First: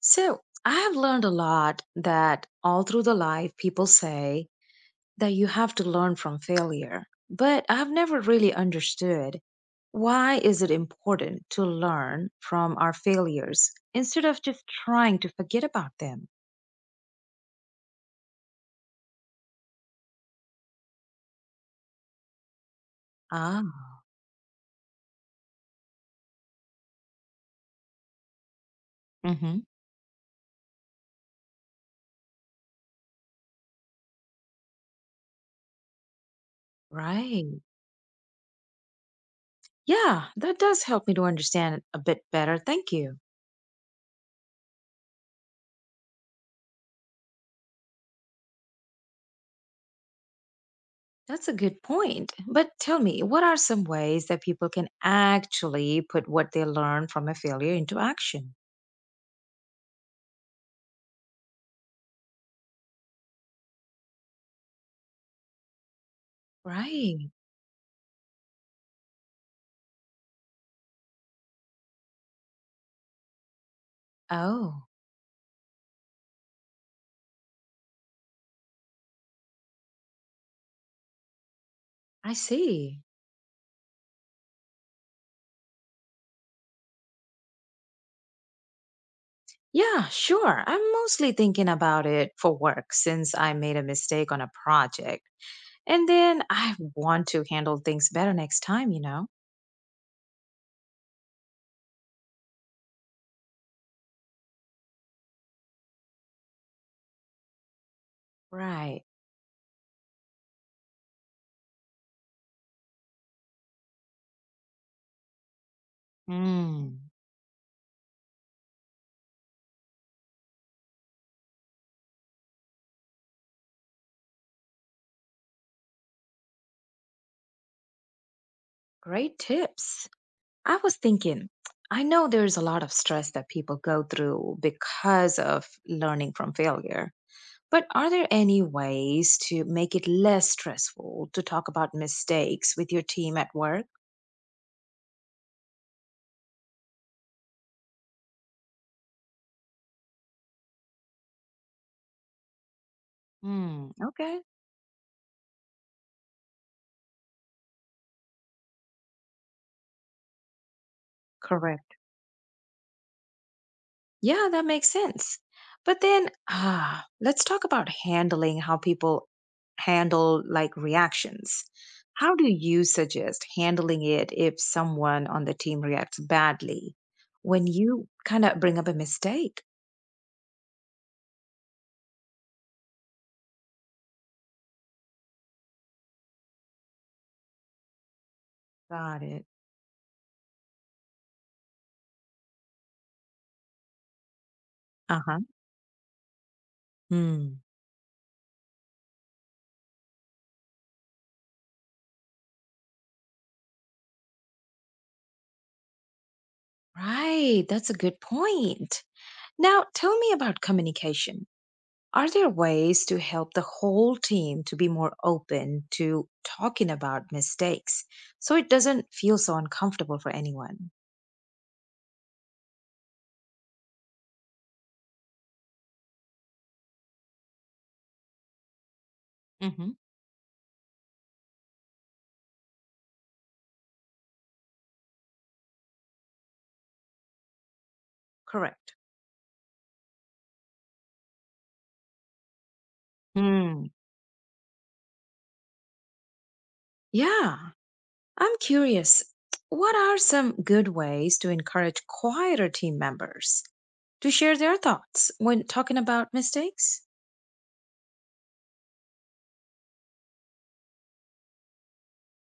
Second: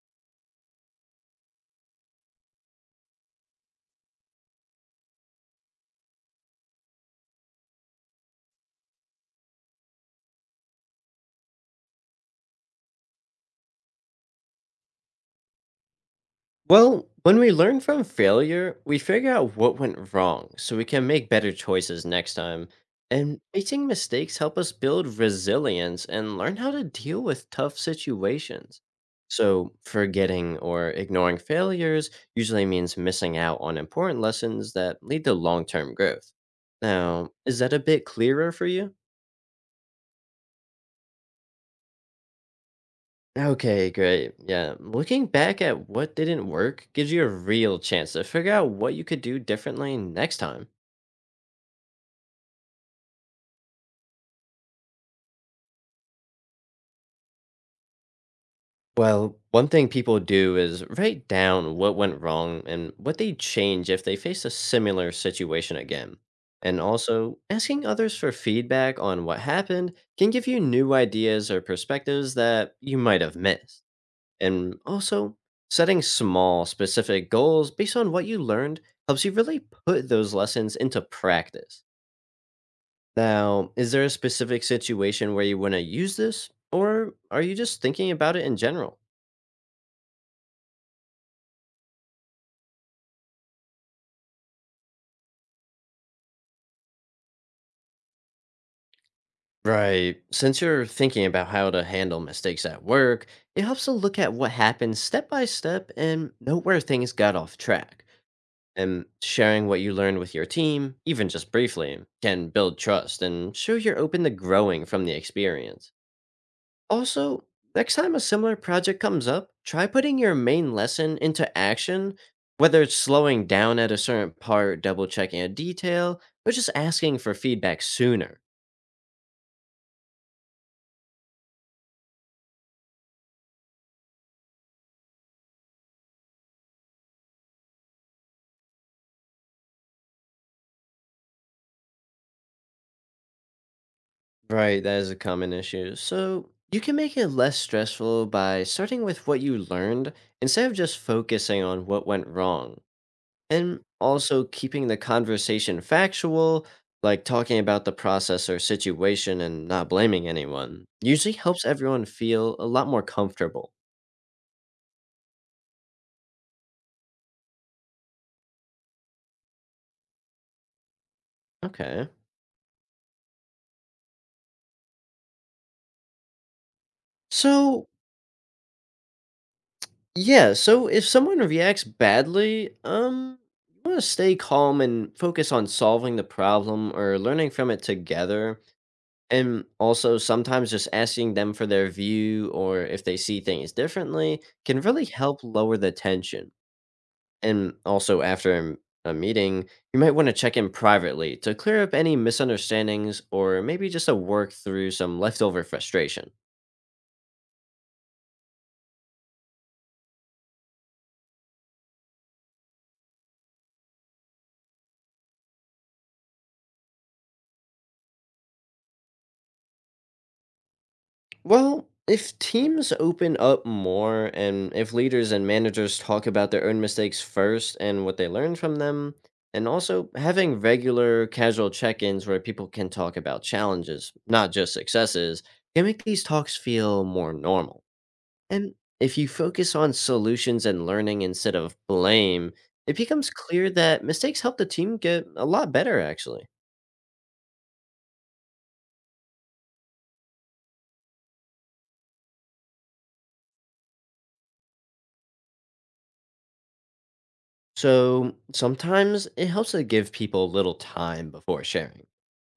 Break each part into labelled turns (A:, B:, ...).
A: So I have learned a lot that all through the life people say that you have to learn from failure, but I've never really understood why is it important to learn from our failures instead of just trying to forget about them?
B: Well, when we learn from failure, we figure out what went wrong so we can make better choices next time. And
A: Ah,
B: making mistakes help us build resilience and learn how to deal with tough situations.
A: hmm,
B: So, forgetting or ignoring failures usually means missing out on important lessons that lead to long term growth. Now, is
A: right.
B: that a bit clearer for you?
A: Yeah, that does help me to understand it a bit better. Thank you.
B: Okay, great. Yeah, looking back at what didn't work gives you a real chance to figure out what you could do differently next time.
A: That's a good point. But tell me, what are some ways that people can actually put what they learn from a failure into action?
B: Well, one thing people do is write down what went wrong and what they'd change if they faced a similar situation again. And
A: Right.
B: also, asking others for feedback on what happened can give you new ideas or perspectives that you might have missed. And
A: Oh,
B: also, setting small, specific goals based on what you learned helps you really put those lessons into practice.
A: I see.
B: Now, is there a specific situation where you want to use this, or are you just thinking about it in general?
A: Yeah, sure. I'm mostly thinking about it for work since I made a mistake on a project. And then I want to handle things better next time?
B: Right. Since you're thinking about how to handle mistakes at work, it helps to look at what happened step by step and note where things got off track.
A: Right.
B: And sharing what you learned with your team, even just briefly, can build trust and show you're open to growing from the experience.
A: Mm,
B: Also, next time a similar project comes up, try putting your main lesson into action, whether it's slowing down at a certain part, double checking a detail, or just asking for feedback sooner.
A: great tips. I was thinking, I know there's a lot of stress that people go through because of learning from failure. But are there any ways to make it less stressful to talk about mistakes with your team at work?
B: Right, that is a common issue. So, you can make it less stressful by starting with what you learned instead of just focusing on what went wrong. And
A: Hmm, okay.
B: also keeping the conversation factual, like talking about the process or situation and not blaming anyone, usually helps
A: Correct.
B: everyone feel a lot more comfortable.
A: Yeah, that makes sense. But then, let's talk about handling how people handle like reactions.
B: Okay.
A: How do you suggest handling it if someone on the team reacts badly when
B: So,
A: you kind of bring up a mistake?
B: yeah, so if someone reacts badly, you want to stay calm and focus on solving the problem or learning from it together.
A: Got it.
B: And also, sometimes just asking them for their view or if they see things differently can really help
A: Uh-huh.
B: lower the tension.
A: Hmm.
B: And also, after a meeting, you might want to check in privately to clear up any misunderstandings or maybe just to work through some leftover frustration.
A: Right, that's a good point. Now, tell me about communication. Are there ways to help the whole team to be more open to talking about mistakes so it doesn't feel so uncomfortable for anyone?
B: Well, if teams open up more and if leaders and managers talk about their own mistakes first and what they learned from them, and
A: Hmm.
B: also having regular casual check ins where people can talk about challenges, not just successes, can make these talks feel more normal. And
A: Correct.
B: if you focus on solutions and learning instead of blame, it becomes clear
A: Hmm.
B: that mistakes help the team get a lot better, actually.
A: Yeah, I'm curious. What are some good ways to encourage quieter team members to share their thoughts when talking about mistakes?
B: So sometimes it helps to give people a little time before sharing,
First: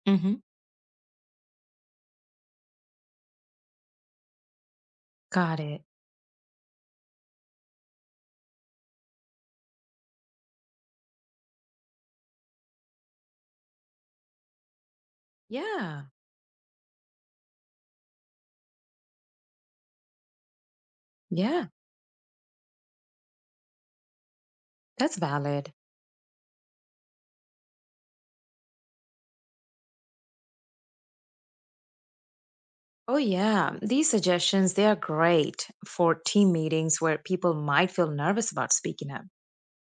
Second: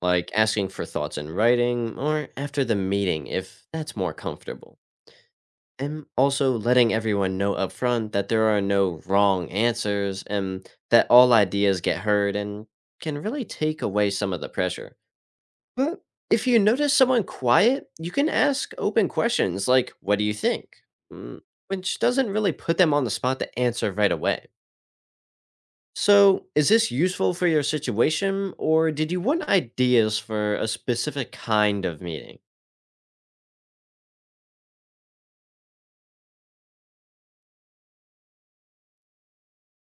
B: like
A: Hmm.
B: asking for thoughts in writing or after the meeting if that's more comfortable.
A: Got it.
B: And also letting everyone know upfront that there are no wrong answers and that all ideas get heard and can really take away some of the pressure. But
A: Yeah,
B: if you notice someone quiet, you can ask open questions like, "What do you think?" Mm.
A: yeah,
B: Which doesn't really put them on the spot to answer right away.
A: that's valid.
B: So, is this useful for your situation, or did you want ideas for a specific kind of meeting?
A: Oh yeah, these suggestions they are great for team meetings where people might feel nervous about speaking up.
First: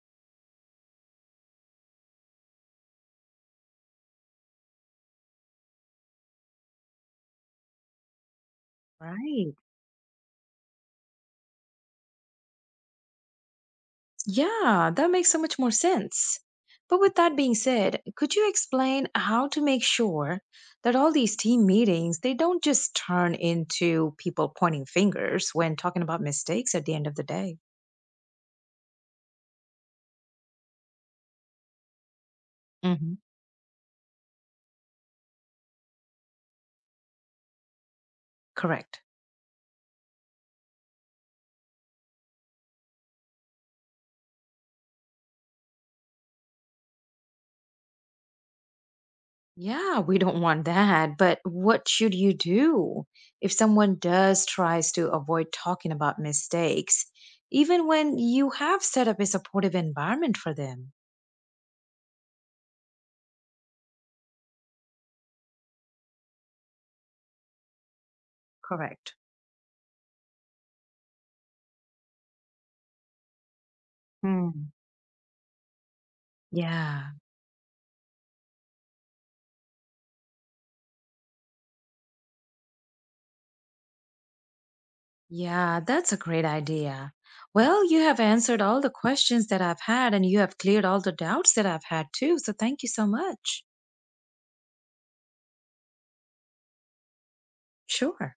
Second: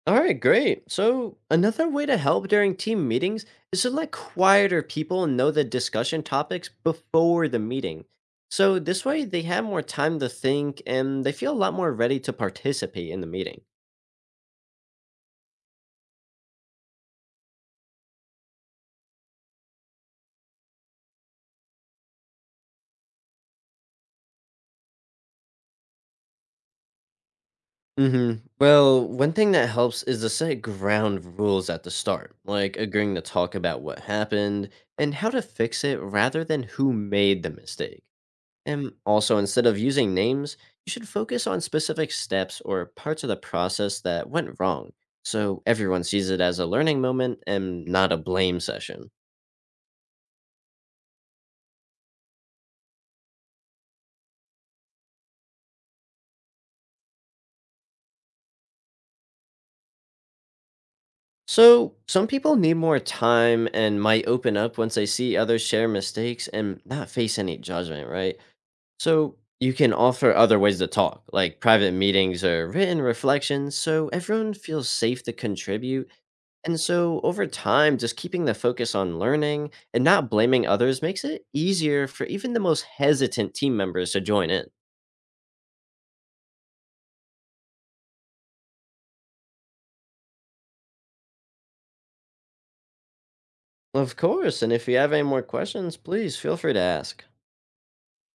B: All right, great. So, another way to help during team meetings is to let quieter people know the discussion topics before the meeting. So, this way they
A: Right.
B: have more time to think and they feel a lot more ready to participate in the meeting.
A: Yeah, that makes so much more sense. But with that being said, could you explain how to make sure that all these team meetings they don't just turn into people pointing fingers when talking about mistakes at the end of the day?
B: Mhm. Well, one thing that helps is to set ground rules at the start, like agreeing
A: Hmm.
B: to talk about what happened and how to fix it rather than who made the mistake. And
A: Correct.
B: also, instead of using names, you should focus on specific steps or parts of the process that went wrong, so everyone sees it as a learning moment and not a blame session.
A: Yeah, we don't want that. But what should you do if someone does tries to avoid talking about mistakes, even when you have set up a supportive environment for them?
B: So, some people need more time and might open up once they see others share mistakes and not face any judgment, right?
A: Correct.
B: So you can offer other ways to talk, like private meetings or written reflections, so everyone
A: Hmm.
B: feels safe to contribute. And
A: Yeah,
B: so over time, just keeping the focus on learning and not blaming others makes it easier for even the most hesitant team members to join in.
A: yeah, that's a great idea. Well, you have answered all the questions that I've had, and you have cleared all the doubts that I've had too. So thank you so much.
B: Of course, and if you have any more questions, please feel free to ask.
A: Sure.